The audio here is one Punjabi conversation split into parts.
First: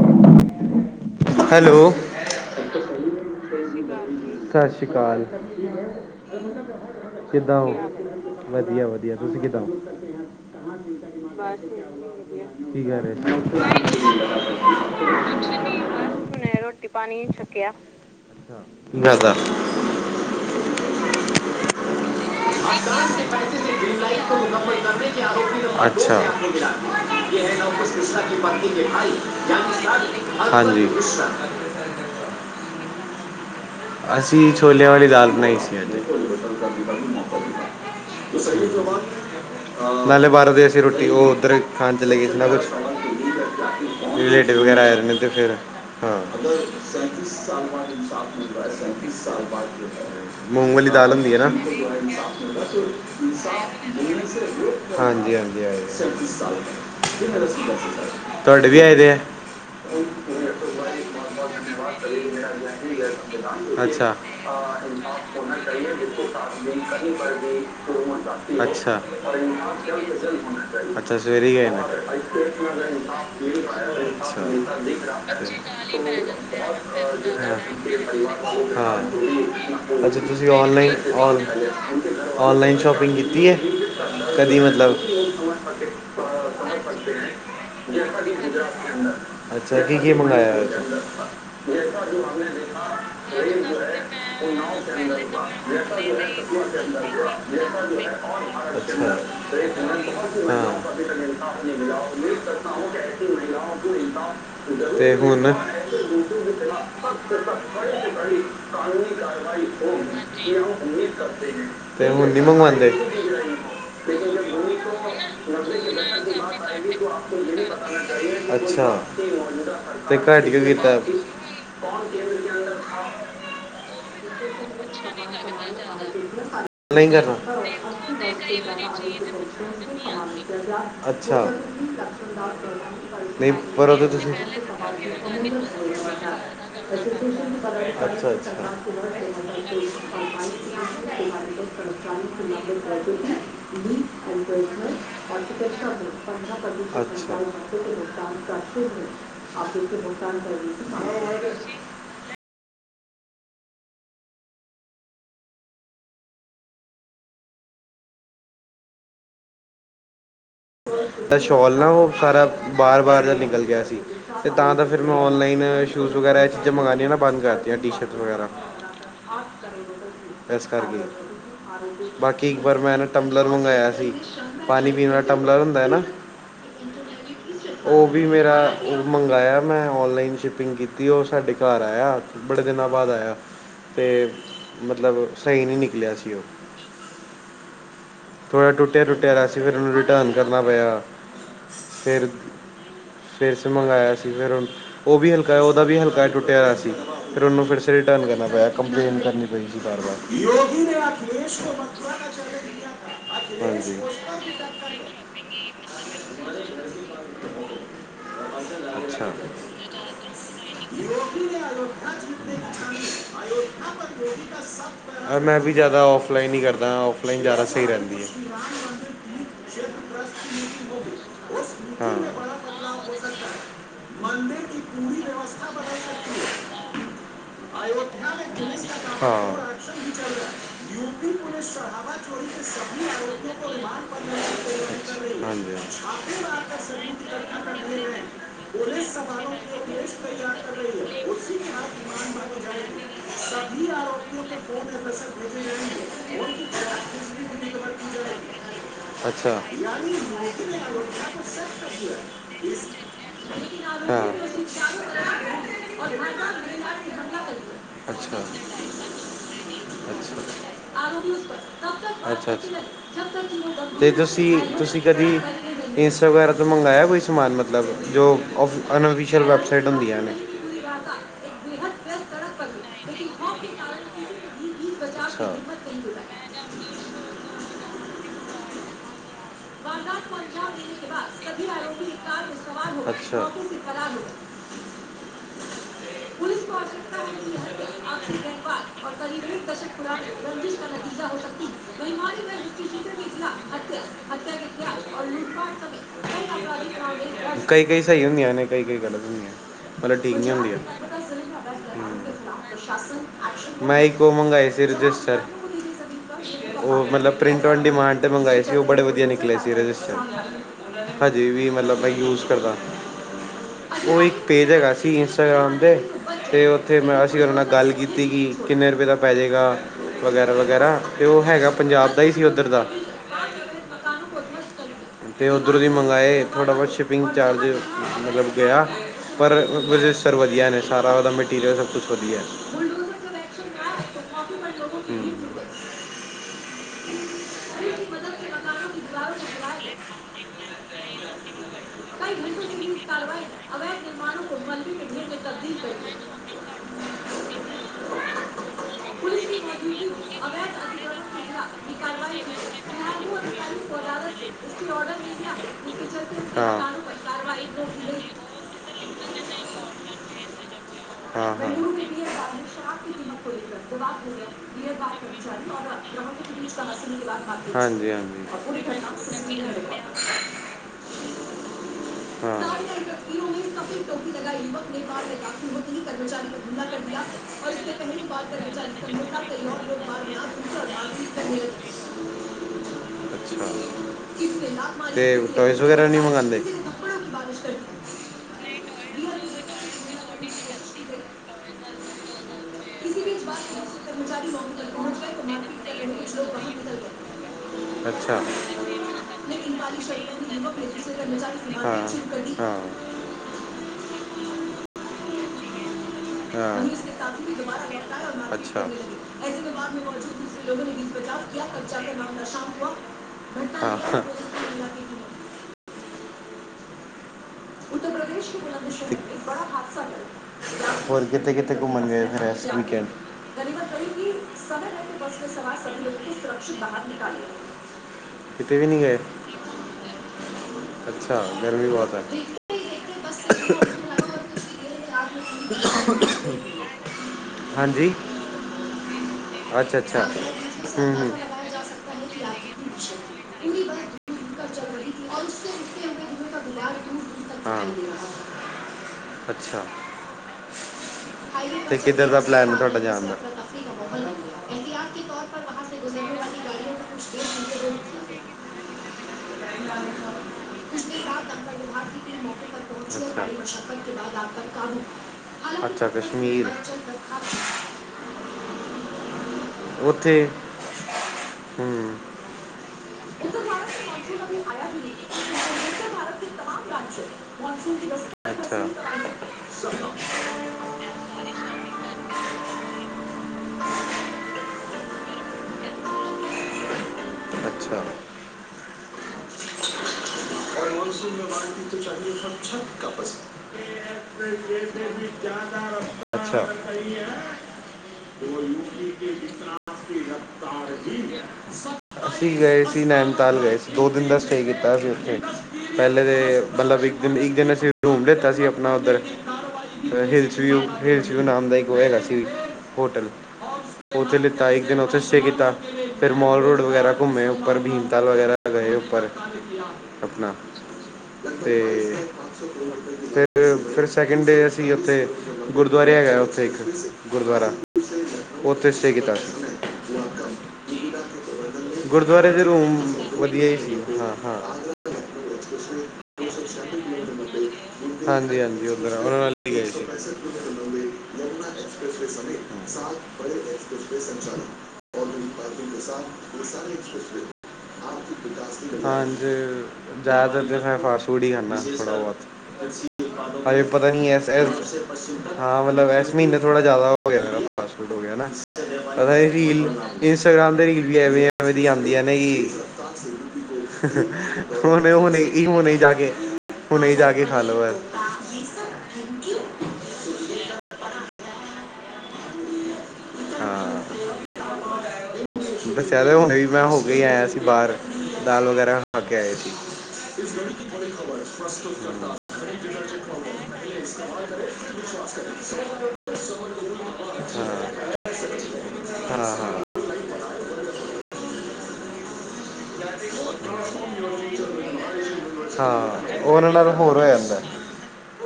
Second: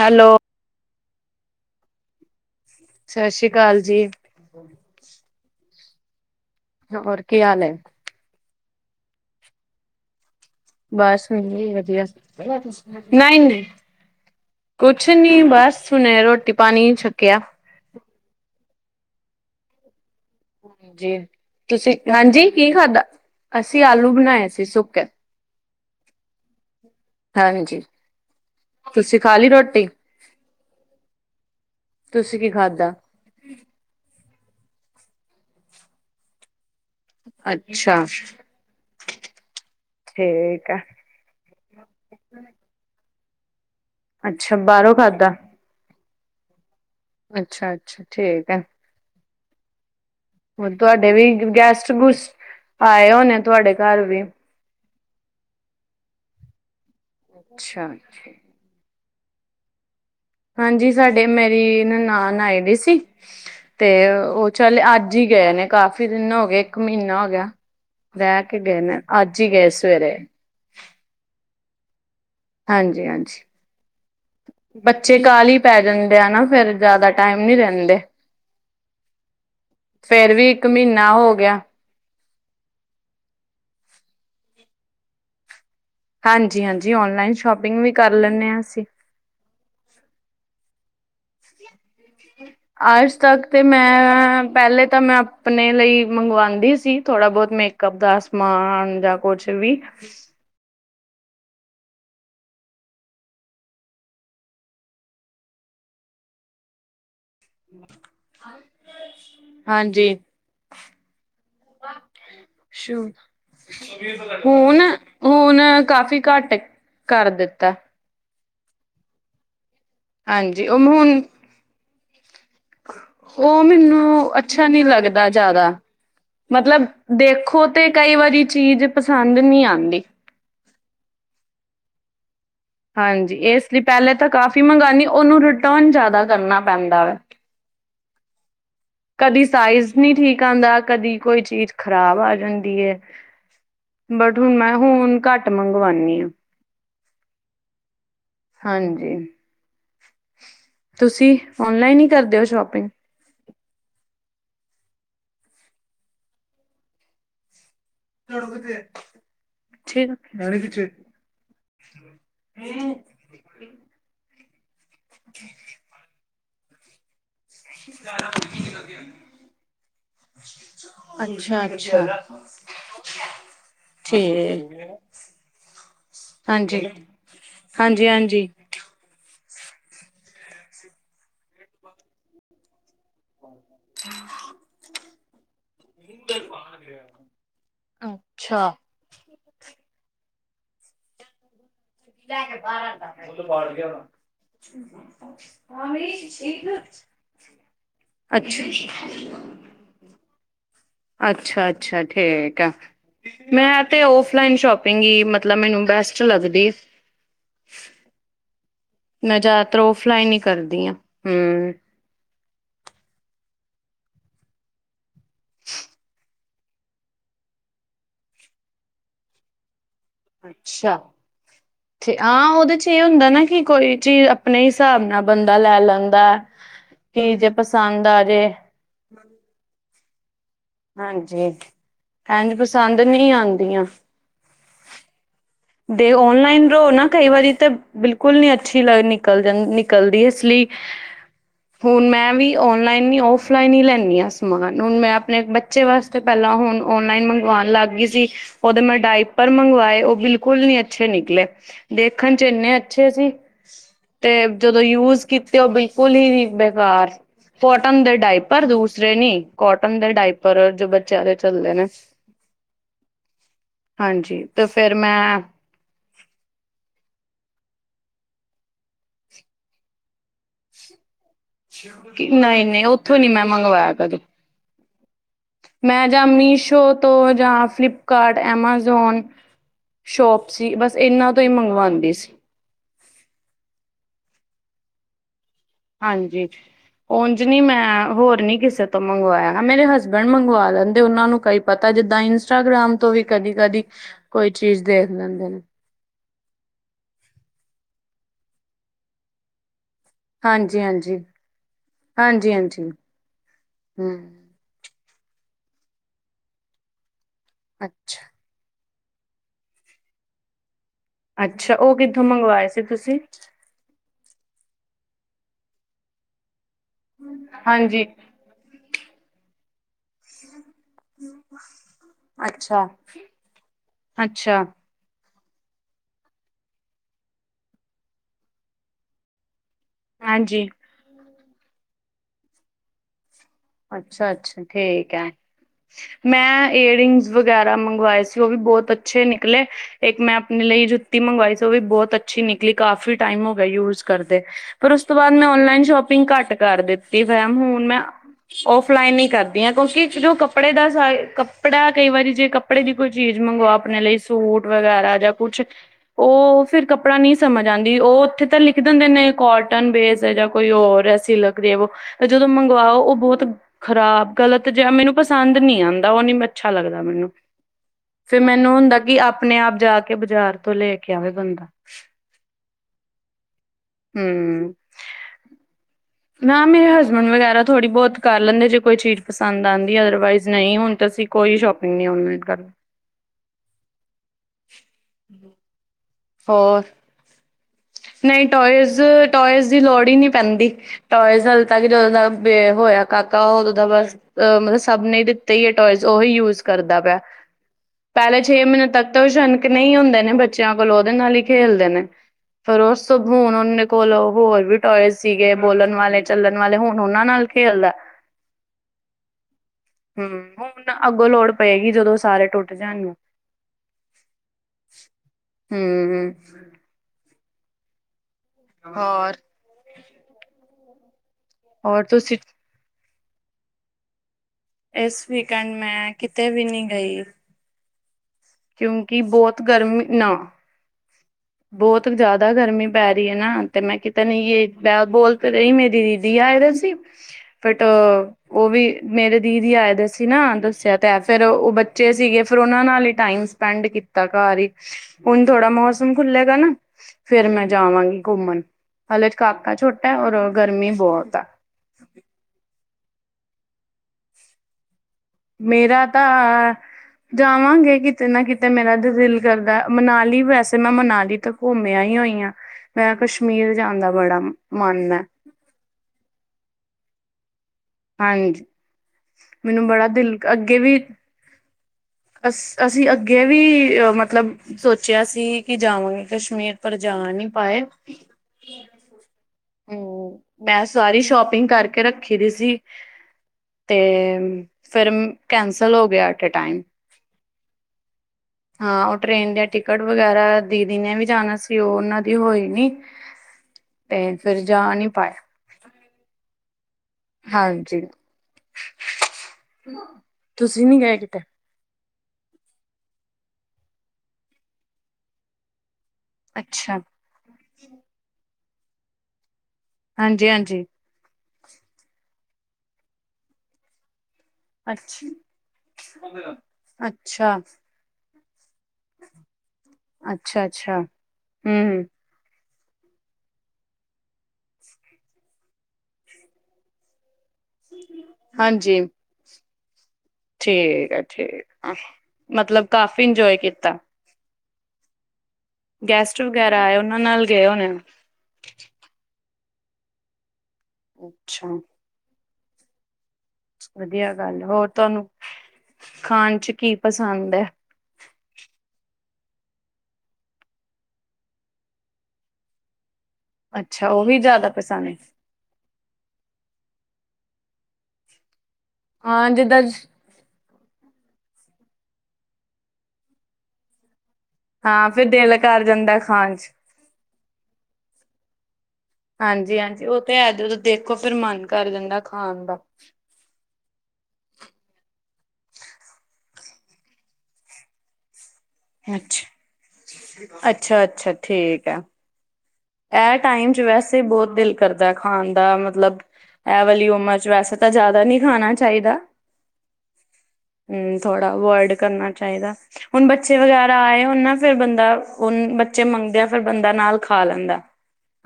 ਹੈਲੋ। ਹੈਲੋ ਸਤਿ ਸ਼੍ਰੀ ਅਕਾਲ ਸਤਿ ਸ੍ਰੀ ਜੀ। ਅਕਾਲ ਜੀ ਸਤਿ ਸ਼੍ਰੀ ਅਕਾਲ। ਕਿੱਦਾਂ ਹੋ? ਹੋਰ ਕੀ ਵਧੀਆ- ਹਾਲ ਹੈ। ਵਧੀਆ ਤੁਸੀਂ ਕਿੱਦਾਂ। ਬਸ ਠੀਕ ਬਸ ਹੈ ਮੰਮੀ ਵਧੀਆ। ਕਿ ਕਰ ਨਹੀਂ ਨਹੀਂ ਰਹੇ ਸੀ? ਕੁਛ ਨੀ, ਬਸ ਹੁਣੇ ਰੋਟੀ -ਪਾਣੀ ਛੱਕਿਆ। ਜ਼ [inaudible] ਜੀ। ਤੁਸੀਂ ਹਾਂਜੀ ਕੀ ਖਾਧਾ? ਅਸੀਂ ਆਲੂ ਬਨਾਏ ਸੀ ਸੁੱਕੇ। ਅੱਛਾ। ਖਾਲੀ ਰੋਟੀ। ਹਾਂਜੀ ਤੁਸੀਂ ਕੀ ਖਾਧਾ? ਅਸੀਂ ਛੋਲਿਆਂ ਵਾਲੀ ਦਾਲ ਬਨਾਈ ਸੀ ਅੱਜ। ਅੱਛਾ। ਨਾਲੇ ਬਾਰ ਗਏ ਠੀਕ ਹੈ ਸੀ ਰੋਟੀ ਓ ਉੱਧਰ ਖਾਨ ਚਲੇ ਗਏ ਸੀ ਨਾ ਕੁਛ। ਅੱਛਾ ਰਿਲੇਟਿਵ ਵਗੈਰਾ ਆਏ ਬਾਹਰੋਂ ਹੋਏ ਸੀ ਨਾ ਖਾਧਾ ਫੇਰ। ਹਾਂ। ਅੱਛਾ ਅੱਛਾ ਠੀਕ ਹੈ। ਮੂੰਗ ਹੋਰ ਵਾਲੀ ਤੁਹਾਡੇ ਦਾਲ ਵੀ ਹੁੰਦੀ ਏ ਨਾ ਗੈਸਟ ਗੁਸਟ ਆਏ ਹੋਣੇ ਤੁਹਾਡੇ ਘਰ ਵੀ ਹਾਂਜੀ-ਹਾਂਜੀ ਆਏ। ਅੱਛਾ। ਤੁਆਡੇ ਵੀ ਆਏ ਦੇ ਐ। [unintelligible] ਹਾਂਜੀ ਸਾਡੇ ਮੇਰੀ ਨਨਾਣ ਆਏ ਦੇ ਸੀ। ਤੇ ਅੱਛਾ। ਉਹ ਚੱਲ ਅੱਜ ਹੀ ਗਏ ਨੇ ਕਾਫ਼ੀ ਦਿਨ ਹੋ ਗਏ ਇੱਕ ਮਹੀਨਾ ਹੋ ਗਿਆ। ਰਹਿ ਕੇ ਗਏ ਨੇ ਅੱਛਾ। ਅੱਜ ਹੀ ਗਏ ਸਵੇਰੇ ਅੱਛਾ ਸਵੇਰੇ ਈ ਆਏ ਨੇ। ਹਾਂਜੀ-ਹਾਂਜੀ ਬੱਚੇ ਅੱਛਾ। ਕਾਹਲ ਹੀ ਪੈ ਜਾਂਦੇ ਆ ਨਾ ਫੇਰ ਜਾਦਾ ਟਾਈਮ ਨੀ ਰੈਂਨ ਹਾਂ, ਅੱਛਾ ਫੇਰ ਤੁਸੀਂ ਵੀ ਇੱਕ ਔਨਲਾਈਨ ਮਹੀਨਾ ਹੋ ਗਿਆ। ਔਨਲਾਈਨ ਸ਼ਾਪਿੰਗ ਕੀਤੀ ਐ, ਕਦੀ ਮਤਲਬ। ਹਾਂਜੀ-ਹਾਂਜੀ ਔਨਲਾਈਨ ਸ਼ੋਪਿੰਗ ਵੀ ਕਰ ਲੈਂਦੇ ਹਾਂ ਅਸੀਂ ਅੱਛਾ, ਕੀ-ਕੀ ਮੰਗਾਇਆ? [inaudible] ਅੱਜ ਤੱਕ ਤੇ ਅੱਛਾ ਮੈਂ, ਪੈਲੇ ਤਾਂ ਮੈਂ ਆਪਨੇ ਲਈ, ਮੰਗਵਾਂਦੀ ਸੀ ਥੋੜ੍ਹਾ ਬੋਤ ਮੇਕਅਪ ਦਾ ਸਮਾਨ ਜਾਂ ਕੁਛ ਵੀ। ਹਾਂ। ਤੇ ਹੁਨ? [unintelligible] ਹਾਂਜੀ ਤੇ ਹੁਨ ਨੀਂ ਮੰਗਵਾਂਦੇ? ਹੁਣ-ਹੁਣ ਕਾਫ਼ੀ ਘੱਟ ਕਰ ਦਿੱਤਾ। [unintelligible] ਅੱਛਾ। ਤੇ ਘੱਟ ਕਿਉਂ ਹਾਂਜੀ, ਔ ਕੀਤਾ ਹੁਨ ਔ ਮੈਨੂੰ ਅੱਛਾ ਨੀ ਲੱਗਦਾ ਜਾਦਾ। ਮਤਲਬ, ਨਹੀਂ ਕਰਨਾ ਦੇਖੋ ਤੇ ਕਈ ਵਾਰੀ ਚੀਜ਼ ਪਸੰਦ ਨੀਂ ਆਂਦੀ। ਅੱਛਾ। ਹਾਂਜੀ ਨਈਂ, ਇਸ ਲਈ ਪਰ ਓਦੋ ਪਹਿਲੇ ਤਾਂ ਤੁਸੀਂ ਕਾਫ਼ੀ ਮੰਗਾਨੀ ਉਹਨੂੰ ਰਿਟਰਨ ਜ਼ਿਆਦਾ ਕਰਨਾ ਪੈਂਦਾ ਵ ਅੱਛਾ-ਅੱਛਾ। ਕਦੀ ਸਾਈਜ਼ ਨੀਂ ਠੀਕ ਆਂਦਾ, ਕਦੀ ਕੋਈ ਚੀਜ਼ ਖ਼ਰਾਬ ਆ ਜਾਂਦੀ ਏ। ਘੱਟ ਮੰਗਵਾਉਣੀ ਹਾਂ ਅੱਛਾ। ਹਾਂਜੀ [unintelligible] ਤੁਸੀਂ, ਔਨਲਾਈਨ ਈ ਕਰਦੇ ਓ ਸ਼ੋਪਿੰਗ? [unintelligible] ਤਾਂ ਸ਼ੋਲ ਨਾਂ ਔ ਸਾਰਾ, ਬਾਰ-ਬਾਰ ਜਾ ਨਿਕਲ ਗਿਆ ਸੀ। ਤੇ ਤਾਂ ਦਾ ਫੇਰ ਮੈਂ ਔਨਲਾਈਨ ਸ਼ੂਜ਼ ਵਗੈਰਾ, ਇਹ ਚੀਜ਼ਾਂ ਮੰਗਾਨੀ ਆ ਨਾਂ ਬੰਦ ਕਰਤੀਆਂ ਟੀਸ਼ਰਟਸ ਵਗੈਰਾ। ਇਸ ਕਰਕੇ, ਅੱਛਾ ਅੱਛਾ ਬਾਕੀ ਇੱਕ ਵਾਰ ਮੈਂ ਨਾਂ ਟੰਬਲਰ ਮੰਗਾਇਆ ਸੀ, ਠੀਕ ਪਾਨੀ ਪੀਨ ਵਾ ਟਮਬਲਰ ਹੁੰਦਾ ਐ ਨਾਂ, ਹਾਂਜੀ ਹਾਂਜੀ ਔ ਵੀ ਹਾਂਜੀ ਮੇਰਾ ਓਹ ਮੰਗਾਂਇਆ ਮੈਂ ਔਨਲਾਈਨ ਸ਼ਿਪਿੰਗ ਕੀਤੀ ਔ ਸਾਡੇ ਕਾਰ ਆਇਆ, ਬੜੇ ਦਿਨਾਂ ਬਾਦ ਆਇਆ। ਤੇ ਮਤਲਬ, ਸਹੀ ਨੀਂ ਨਿਕ ਆ [unintelligible] ਥੋੜ੍ਹਾ ਟੁੱਟਿਆ-ਟੁੱਟਿਆ ਦਾ ਸੀ, ਫ਼ੇਰ ਉਹਨੂੰ ਰਿਟਰਨ ਕਰਨਾ ਪਿਆ। ਫਿਰ-ਫਿਰ ਅਸੀ ਮੰਗਾਂਇਆ ਸੀ ਫਿਰ ਉ ਉਵੀ ਹਲਕਾ ਏ ਉਹਦਾ ਵੀ ਹਲਕਾ ਟੁੱਟਿਆ ਹੋਇਆ ਸੀ। ਫਿਰ ਉਹਨੂੰ ਫ਼ੇਰ ਸੇ ਰਿਟਰਨ ਕਰਨਾ ਪਿਆ, ਅੱਛਾ ਕੰਪਲੇਂਨ ਕਰਨੀ ਪਈ ਸੀ ਵਾਰ-ਵਾਰ। ਅੱਛਾ-ਅੱਛਾ [unintelligible] ਠੀਕ ਆ, ਮੈਂ ਤੇ ਔਫਫਲਾਈਨ ਸ਼ੋਪਿੰਗ ਈ ਮਤਲਬ ਮੈਨੂੰ ਬੈਸਟ ਲੱਗਦੀ। [unintelligible] ਅੱਛਾ ਮੈਂ ਜ਼ਿਆਦਾਤਰ ਆਫਲਾਈਨ ਈ ਕਰਦੀਆਂ, ਹੂੰ। ਮੈਂ ਵੀ ਜ਼ਿਆਦਾ ਔਫਲਾਈਨ ਈ ਕਰਦਾ, ਔਫਲਾਈਨ ਜ਼ਿਆਦਾ ਸਹੀ ਰਹਿੰਦੀ ਏ। ਅੱਛਾ। ਹਾਂ। ਤੇ ਉਹਦੇ ਚ ਇਹ ਹੁੰਦਾ ਨਾ ਕਿ ਕੋਈ ਚੀਜ਼ ਆਪਣੇ ਹਿਸਾਬ [unintelligible] ਚੀਜ ਜੇ ਪਸੰਦ ਆਂ ਜੇ। ਹਾਂਜੀ। ਹਾਂ। ਇੰਝ ਪਸੰਦ ਨੀਂ ਆਂਦੀਆਂ। ਹਾਂਜੀ। ਦੇ ਔਨਲਾਈਨ ਰਹੋ ਨਾਂ ਕਈ ਵਾਰੀ ਤੇ, ਬਿਲਕੁਲ ਨੀ ਅੱਛੀ ਲ-ਨਿਕਲ ਜਾਂ ਨਿਕ ਕਲਦੀ ਏ ਇਸ ਲਈ, ਹੁਣ ਮੈਂ ਵੀ ਆਨਲਾਈਨ ਨੀਂ ਆਫਲਾਈਨ ਈ ਲੈਂਨੀ ਆਂ ਸਮਾਨ ਹੁਣ ਮੈਂ ਆਪ ਇਕ ਬੱਚੇ ਵਾਸਤੇ ਪਹਿਲਾਂ ਹੁਣ ਔਨਲਾਈਨ ਮੰਗਵਾਣ ਲਗ ਗਈ ਸੀ, ਉਹਦੇ ਮੈਂ ਡਾਇਪਰ ਅੱਛਾ ਮੰਗਾਏ ਉਹ ਵੀ ਬਿਲ ਬਿਲਕੁਲ ਨੀ ਅੱਛੇ ਨਿਕਲੇ ਦੇਖਣ ਚ ਇੰਨੇ ਅੱਛੇ ਸੀ ਹਾਂ ਤੇ ਜਦੋਂ ਯੂਜ ਕੀਤੇ ਉਹ ਬਿਲ ਬਿਲਕੁਲ ਹੀ ਨ ਬੇਕਾਰ ਕੋਟਨ ਦੇ ਅੱਛਾ ਡਾਇਪਰ ਦੂਸਰੇ ਨੀ ਕੋਟਨ ਦੇ ਡਾਇਪ ਪਰ ਜੋ ਬੱਚਿਆਂ ਦੇ ਚੱਲਦੇ ਨੇ। ਅੱਛਾ-ਅੱਛਾ, ਤੇ ਹਾਂਜੀ ਤੇ ਫੇਰ ਤੁਸੀਂ-ਤੁਸੀਂ ਕਦੀ ਮੈਂ ਇੰਸਟਾ ਵਗੈਰਾ ਤੋਂ ਮੰਗਵਾਇਆ ਕੋਈ ਸਮਾਨ ਮਤਲਬ ਜੋ ਅਨਔਫਿਸ਼ਅਲ ਵੈੱਬਸਾਈਟ ਹੁੰਦੀਆਂ ਨੇ। ਨਹੀਂ ਨਹੀਂ-ਨਹੀਂ, ਉਥੋਂ ਨੀ ਮੈਂ ਮੰਗਵਾਇਆ ਕਦੀ। ਅੱਛਾ। ਮੈਂ ਜਾ ਮਸ਼ੋ ਤੋਂ ਜਾਂ ਫਲੀਪਕਾਰਟ, ਐਮਜ਼ੋਨ ਸ਼ੋਪ ਸੀ ਬਸ ਇਹਨਾਂ ਤੋਂ ਹੀ ਮੰਗਵਾਂਦੀ ਸੀ। ਅੱਛਾ। ਹਾਂਜੀ। ਉਜ ਨੀ ਮੈਂ ਹੋਰ ਨੀ ਕਿਸੇ ਤੋਂ ਮੰਗਵਾਇਆ ਮੇਰੇ ਹਸਬੈਂਡ ਮੰਗਵਾ ਲੈਂਦੇ ਉਹਨਾਂ ਨੂੰ ਕਈ ਪਤਾ ਤਾਂ ਜਿੱਦਾਂ ਇੰਸਟਾਗ੍ਰਾਮ ਤੋਂ ਵੀ ਕਦੀ-ਕਦੀ ਕੋਈ ਚੀਜ਼ ਦੇਖ ਲੈਂਦੇ ਨੇ। ਕਈ-ਕਈ ਸਹੀ ਹੁੰਦੀਆਂ ਨੇ, ਕਈ-ਕਈ ਗਲਤ ਹੁੰਦੀਆਂ ਨੇ। ਮਤਲਬ ਠੀਕ ਨੀ ਹੁੰਦੀਆਂ ਹਾਂਜੀ ਨੇ। ਹਾਂਜੀ ਹਾਂਜੀ ਹਾਂਜੀ ਮੈਂ ਇਕ ਹਮ ਓ ਮੰਗਏ ਸੀ ਰਜਿਸਟਰ ਉ ਮਤਲਬ ਪ੍ਰਿੰਟ ਔਨ ਡਿਮਾਂਡ ਤੇ ਅੱਛਾ ਮੰਗਵਾਏ ਸੀ ਉਹ ਬੜੇ ਵਧੀਆ ਵਧੀਆ ਨਿਕਲੇ ਸੀ ਰਜਿਸਟਰ, ਹਜੇ ਵੀ ਅੱਛਾ ਉਹ ਮਤਲਬ ਮੈਂ ਕਿੱਥੋਂ ਯੂਜ ਮੰਗਵਾਏ ਕਰਦਾ। ਸੀ ਤੁਸੀਂ ਉ ਇੱਕ ਪੇਜ ਹੈਗਾ ਸੀ ਇੰਸਟਾਗ੍ਰਾਮ ਤੇ ਉਥੇ ਮੈਂ ਅਸੀਂ ਉਹਦੇ ਨਾਲ ਗੱਲ ਹਾਂਜੀ ਕੀਤੀ ਕਿ ਕਿੰਨੇ ਰੁਪਏ ਦਾ ਪੈ ਜਾਏਗਾ ਵਗੈਰਾ-ਵਗੈਰਾ ਤੇ ਉ ਹੈਗਾ ਪੰਜਾਬ ਦਾ ਹੀ ਸੀ ਉੱਧਰ ਦਾ। ਅੱਛਾ ਅੱਛਾ। ਤੇ ਉਧਰੋਂ ਦੀ ਮੰਗਾਏ ਥੋੜ੍ਹਾ-ਬਹੁਤ ਸ਼ਿਪਿੰਗ ਚਾਰਜ ਮਤਲਬ ਗਿਆ। ਪਰ ਰਜਿਸਟਰ ਹਾਂਜੀ ਵਧੀਆ ਨੇ, ਸਾਰਾ ਉਹਦਾ ਮਟੀਰੀਅਲ ਸਭ ਕੁਛ ਵਧੀਆ ਏ। ਅੱਛਾ-ਅੱਛਾ, ਠੀਕ ਏ। ਮੈਂ ਈਅਰਿੰਗਸ ਵਗੈਰਾ ਮੰਗਵਾਏ ਸੀ ਉਹ ਵੀ ਬੋਤ ਅਛ ਅੱਛੇ ਨਿਕਲੇ ਇੱਕ ਮੈਂ ਆਪਣੇ ਲਈ ਜੁੱਤੀ ਮੰਗਵਾਈ ਸੀ ਉਹ ਵੀ ਬੋਤ ਅੱਛੀ ਨਿਕਲੀ ਕਾਫੀ ਟਾਈਮ ਹੋ ਗਿਐ ਯੂਜ ਕਰਦੇ। ਪਰ ਉਸ ਤੋਂ ਬਾਅਦ ਮੈਂ ਓਨਲਾਈਨ ਸ਼ੋਪਿੰਗ ਘੱਟ ਕਰ ਦਿੱਤੀ ਫੈਮ ਹੁਣ ਮੈਂ ਔਫਲਾਈਨ ਹੀ ਕਰਦੀ ਹਾਂ ਕਿਉਂਕਿ ਜੋ ਕੱਪੜੇ ਦਾ ਕੱਪੜਾ ਕਈ ਵਾਰੀ ਜੇ ਕੱਪੜੇ ਦੀ ਕੋਈ ਚੀਜ਼ ਮੰਗਵਾਓ ਆਪਣੇ ਲਈ ਸੂਟ ਵਗੈਰਾ ਜਾਂ ਕੁਛ ਉਹ ਫਿਰ ਕੱਪੜਾ ਨਹੀਂ ਸਮਝ ਆਂਦੀ ਉਹ ਉਥੇ ਤਾਂ ਲਿਖ ਦਿੰਦੇ ਨੇ ਕੋਟਨ ਬੇਸ ਜਾਂ ਕੋਈ ਹੋਰ ਸਿੱਲਕ ਦੇ ਵ ਜਦੋਂ ਮੰਗਵਾਓ ਉਹ ਬੋਤ ਖ਼ਰਾਬ ਗਲਤ ਜਿਆ ਮੈਨੂੰ ਪਸੰਦ ਨਹੀਂ ਆਂਦਾ ਉਹ ਨੀ ਅੱਛਾ ਲੱਗਦਾ ਮੈਨੂੰ ਫਿਰ ਮੈਨੂੰ ਹੁੰਦਾ ਕਿ ਆਪਣੇ ਹਾਂਜੀ-ਹਾਂਜੀ ਆਪ ਜਾ ਕੇ ਬਾਜ਼ਾਰ ਤੋਂ ਲੈ ਕੇ ਆਵੇ ਬੰਦਾ ਹਾਂ ਹੂੰ [unintelligible] ਨਾ ਮੇਰੇ ਹਸਬੈਂਡ ਵਗੈਰਾ ਥੋੜ੍ਹੀ ਬੋਤ ਕਰ ਲੈਂਦੇ ਜੇ ਕੋਈ ਚੀਜ਼ ਪਸੰਦ ਆਂਦੀ ਅਦਰਵਾਈਜ਼ ਨਹੀਂ ਹੁਣ ਤਾਂ ਅਸੀਂ ਕੋਈ ਸ਼ੋਪਿੰਗ ਨਹੀਂ ਔਨਲਾਈਨ ਕਰ ਤੇ ਟੋਇਸ ਵਗੈਰਾ ਨਹੀਂ ਮੰਗਾਂਦੇ। ਹੋਰ ਨਹੀਂ ਟੋਇਜ਼-ਟੋਇਜ਼ ਦੀ ਲੋੜ ਹੀ ਨਹੀਂ ਪੈਂਦੀ ਟੋਇਜ਼ ਹੱਲੇ ਤੱਕ ਜਦੋਂ ਦਾ ਬੇ ਹੋਇਆ ਕਾਕਾ ਉਦੋਂ ਦਾ ਬਸ ਮਤਲਬ ਸਭ ਨੇ ਦਿੱਤਾ ਹੀ ਆ ਟੋਇਜ਼ ਉਹੀ ਯੂਜ ਕਰਦਾ ਪਿਆ। ਅੱਛਾ ਪੈਲੇ ਛੇ ਮਹੀਨੇ ਤੱਕ ਤਾਂ ਸ਼ਨਕਨੇ ਹੀ ਹੁੰਦੇ ਨੇ ਬੱਚਿਆਂ ਕੋਲ ਉਹਦੇ ਨਾਲ ਹੀ ਖੇਲਦੇ ਨੇ। ਹਾਂ ਫਿਰ ਉਹ ਸਗੋ ਹੁਣ ਉਹਦੇ ਕੋਲ ਹੋਰ ਵੀ ਟੋਏ ਸੀਗੇ ਬੋਲਣ ਵਾਲੇ ਚੱਲਣ ਵਾਲੇ ਹਾਂ ਹੁਣ ਉਹਨਾਂ ਨਾਲ ਖੇਲਦਾ ਅੱਛਾ ਹੂੰ ਹੁਣ ਅੱਗੋਂ ਲੋੜ ਪਏਗੀ ਜਦੋਂ ਸਾਰੇ ਟੁੱਟ ਜਾਣਗੇ। ਹਾਂ-ਹਾਂ [inaudible] ਹੂੰ-ਹੂੰ ਹੋਰ ਹੋਰ ਕਿੱਥੇ-ਕਿੱਥੇ ਔਰ ਘੁੰਮਣ ਗਏ ਤੁਸੀਂ ਫਿਰ ਐ। ਕ ਸਭੇ ਲੋਕ ਇਸ ਬਸਵੇ ਸਵਾਰ ਵੀਕਐਂਡ ਸਭ ਮੈਂ ਲੋਕ ਕੋ ਕਿਤੇ ਵੀ ਸੁਰੱਖਿਤ ਨਹੀਂ ਬਾਹਰ ਗਈ ਨਿਕਾਲੇ ਗ ਕਿਉਂਕਿ ਬੋਤ ਗਰਮੀ ਨਾ ਅੱਛਾ ਗਰਮੀ ਬੋਤ ਬਹੁਤ ਹੈ ਜ਼ਿਆਦਾਗ ਗਰਮੀ ਪੈ ਰਹੀ ਹੈ ਨਾ ਤੇ ਮੈਂ ਕਿ ਕੀਤਾ ਨਹੀਂ ਮੈਂ ਬੋਲ ਤੇ ਰਹੀ ਮੇਰੀ ਦੀਦੀ ਜੀਆ ਆਏ ਦੇ ਸੀ ਬਟੋ ਹਾਂਜੀ ਉਹ ਵੀ ਮੇਰੇ ਦੀਦੀ ਆਏ ਦੇ ਸੀ ਨਾ ਦੱਸਿਆ ਤੇ ਐ ਫਿਰ ਉਹ ਬੱਚੇ ਸੀਗੇ ਫਿਰ ਉਹਨਾਂ ਨਾਲ ਟਾਈਮ ਸਪੈਂਡ ਕੀਤਾ ਘਾਰੀ ਹੁਣ ਥੋੜਾ ਮੌਸਮ ਖੁਲੇਗਾ ਨਾ ਫਿਰ ਮੈਂ ਜਾਵਾਂਗੀ ਘੁੰਮਣ ਹਲੇ ਕਾਕਾ ਅੱਛਾ ਛੋਟਾ ਔਰ ਗਰਮੀ ਬੋਤ ਆ ਤੇ ਕਿਧਰ ਦਾ ਪਲੈਨ ਤੁਹਾਡਾ ਜਾਣ ਦਾ ਮੇਰਾ ਤਾਂ ਜਾਵਾਂਗੇ ਕਿਤੇ ਨਾ ਕਿਤੇ ਮੇਰਾ ਤੇ ਦਿਲ ਕਰਦਾ ਮਨਾਲੀ ਵੈਸੇ ਮੈਂ ਮਨਾਲੀ ਤਾ ਘੁੰਮ ਆਈ ਆ ਮੇਰਾ ਕਸ਼ਮੀਰ ਜਾਣ ਦਾ ਬੜਾ ਮਨ ਐ ਅੱਛਾ ਕਸ਼ਮੀਰ ਹਾਂਜੀ ਮੈਨੂੰ ਬੜਾ ਦਿਲ ਅੱਗੇ ਵੀ ਹਮ ਅ ਅਸੀਂ ਅੱਗੇ ਵੀ ਅ ਮਤਲਬ ਸੋਚਿਆ ਸੀ ਕਿ ਜਾਵਾਂਗੇ ਕਸ਼ਮੀਰ ਪਰ ਜਾ ਨੀ ਪਾਏ ਅੱਛਾ ਮੈਂ ਸਾਰੀ ਸ਼ੋਪਿੰਗ ਕਰਕੇ ਰੱਖੀ ਦੀ ਸੀ ਅਤੇ ਫਿਰ ਕੈਂਸਲ ਹੋ ਗਿਆ ਐਟੇ ਟਾਈਮ ਅੱਛਾ। ਹਾਂ ੳ ਟਰੇਨ ਦੀਆਂ ਟਿਕਟ ਵਗੈਰਾ, ਦੀਦੀ ਨੇ ਵੀ ਜਾਣਾ ਸੀ। ਉਹ, ਉਹਨਾਂ ਦੀ ਹੋਈ ਨਹੀਂ। ਅੱਛਾ ਤੇ ਫਿਰ ਜਾ ਪਾਏ ਅੱਛਾ। ਹਾਂਜੀ, ਤੁਸੀਂ ਨੀ ਗਏ ਕਿਤੇ? ਅਸੀ ਗਏ ਸੀ, ਨੈਨੀਤਾਲ ਗਏ ਸੀ। ਦੋ ਦਿਨ ਦਾ ਸਟੇ ਕੀਤਾ ਸੀ ਉਥੇ। ਪਹਿਲੇ ਦੇ ਅੱਛਾ ਮਤਲਬ ਇੱਕ ਦਿਨ, ਇੱਕ ਦਿਨ ਅਸੀਂ ਰੂਮ ਲਤਾ ਸੀ, ਆਪਣਾ ਉੱਧਰ ਹਾਂਜੀ ਹਿਲਸਵਿੳ, ਹਾਂਜੀ ਹਿਲਸਵਿੳ ਨਾਮ ਦਾ ਇੱਕ ਉਹ ਹੈਗਾ ਸੀ, ਹੋਟਲ। ਉਥੇ ਲਿਤਾ, ਇਕ ਦਿਨ ਉਥੇ ਅੱਛਾ ਸਟੇ ਕੀਤਾ, ਫਿਰ ਮਾਲ ਰੋਡ ਵਗੈਰਾ ਘੁੰਮੇ ਅੱਛਾ ਉੱਪਰ ਭੀਮ ਤਾਲ ਵਗੈਰਾ ਗਏ ਉੱਪਰ ਆਪਣਾ, ਅੱਛਾ ਅੱਛਾ ਤੇ ਹਮ ਪੰਜ ਸੌ ਦੋੜ ਤੇ ਫਿਰ ਸੈਕਿੰਡ ਡੇ ਅਸੀਂ ਉਥੇ, ਗੁਰਦੁਆਰੇ ਹੈਗਾ ਉਥੇ ਇਕ, ਗੁਰਦੁਆਰਾ। ਉੱਥੇ ਹਾਂਜੀ ਸਟੇ ਕੀਤਾ। ਠੀਕ ਹ ਠੀਕ, ਗੁਰਦੁਆਰੇ ਦੇ ਮਤਲਬ ਰੂਮ ਕਾਫੀ ਇੰਜੋਏ ਵਧੀਆ ਹੀ ਕੀਤਾ? ਸੀ ਹਾਂ, ਹਾਂ। ਗੈਸਟ ਵਗੈਰਾ ਆਏ, ਉਹਨਾਂ ਨਾਲ ਗਏ ਹੋਣੇ? ਹਾਂਜੀ ਹਾਂਜੀ ਉਧਰ, ਉਹਨਾਂ ਨਾਲ ਹੀ ਗਏ ਸੀ। ਅੱਛਾ ਛ ਸਮੇਤ ਸ ਵਧੀਆ ਗੱਲ, ਹੋਰ ਤੁਹਾਨੂੰ ਖਾਣ 'ਚ ਕੀ ਪਸੰਦ ਏ? ਹਾਂਜੀ, ਜਿਆਦਾ ਤੇ ਮੈਂ ਫਾਸਟਫੋਰਡ ਹੀ ਖਾਨਾ। ਹਜੇ ਅੱਛਾ ਪਤਾ ਨਹੀਂ, ਉਹੀ ਜ਼ਿਆਦਾ ਐਸ-ਐਸ ਪਸੰਦ ਹੈ ਹਾਂ ਮਤਲਬ ਇਸ ਮਹੀਨੇ, ਥੋੜਾ ਜਿਆਦਾ ਹੋ ਗਿਆ ਫਾਸਟਫੂਡ ਹੋ ਗਿਆ। ਪਤਾ ਹਾਂ ਜਿੱਦਾਂ ਹਿੱਲ ਇੰਸਟਾਗ੍ਰਾਮ ਦੇ, ਰੀਲ ਵੀ ਐਵੇਂਵੇ ਦੀ ਆਉਦੀਆਂ ਨੇ ਹਾਂ ਫਿਰ ਦਿਲ ਹੁਣੇ-ਹੁਣੇ, ਕਰ ਹੁਣੇ ਜਾਂਦਾ ਜਾਗੇ, ਖਾਣ ਚ ਹੁਣੇ ਜਾਕੇ ਖ ਲੋ ਐ। ਹਾਂਜੀ-ਹਾਂਜੀ ਉਹ ਤੇ ਆ, ਜਦੋਂ ਦੇਖੋ ਫਿਰ ਮਨ ਕਰ ਜਾਂਦਾ ਖਾਣ ਦਾ। ਹਾਂ। ਹੁਨੇ ਮੈਂ ਹੋਕੇ ਈ ਆਇਆ ਸੀ ਬਾਹਰ, ਦਾਲ ਵਗੈਰਾ ਖਾ ਕੇ ਆਏ ਅੱਛਾ ਸੀ। ਅੱਛਾ ਅੱਛਾ ਠੀਕ ਹੈ ਇਹ ਟਾਈਮ 'ਚ ਵੈਸੇ ਬਹੁਤ ਦਿਲ ਕਰਦਾ, ਖਾਣ ਦਾ ਮਤਲਬ ਐ ਵਾਲੀ ਉਮਰਚ, ਹਾਂ ਵੈਸੇ ਤਾਂ ਜ਼ਿਆਦਾ ਨਹੀਂ ਖਾਣਾ ਚਾਹੀਦਾ। ਹਾਂ ਹਾਂ ਥੋੜਾ ਅਵੋਡਿ ਕਰਨਾ ਚਾਹੀਦਾ। ਹੁਣ ਬੱਚੇ ਵਗੈਰਾ ਆਏ ਹੋਨ ਨਾਂ, ਫਿਰ ਬੰਦਾ ਬੱਚੇ ਹਾਂ ਮੰਗਦੇ ਆ, ਫਿਰ ਉਹਨਾਂ ਬੰਦਾ ਹੋਰ ਨਾਲ ਹੋ ਖਾ ਜਾਂਦਾ ਲੈਂਦਾ।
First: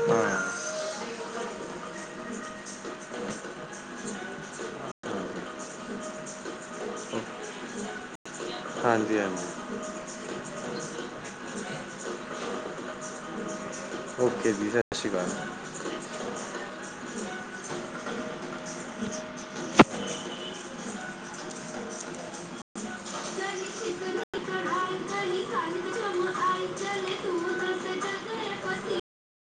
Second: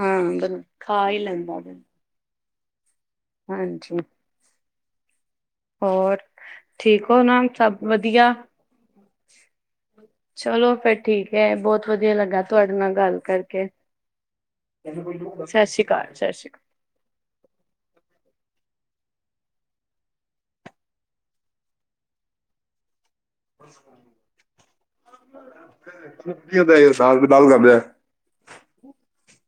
ਹਾਂ, ਖਾ ਹੀ ਲੈਨੇ ਆ। ਹਾਂਜੀ। ਹੋਰ, ਠੀਕ ਹੋ ਨਾ ਸਭ ਵਧੀਆ? ਹਾਂਜੀ, ਹਾਂਜੀ। ਚਲੋ, ਫੇਰ ਠੀਕ ਹੈ। ਬਹੁਤ ਵਧੀਆ ਲੱਗਾ, ਤੁਹਾਡੇ ਨਾਲ ਗੱਲ ਕਰਕੇ। ਓਕੇ ਜੀ ਸ਼੍ਰੀ ਅਕਾਲ ਸਤਿ ਸ੍ਰੀ ਅਕਾਲ, ਸਤਿ ਸ਼੍ਰੀ ਅਕਾਲ। ਕੀ ਹੁੰਦਾ, ਹਿਸਾਬ ਕਰਦਿਆ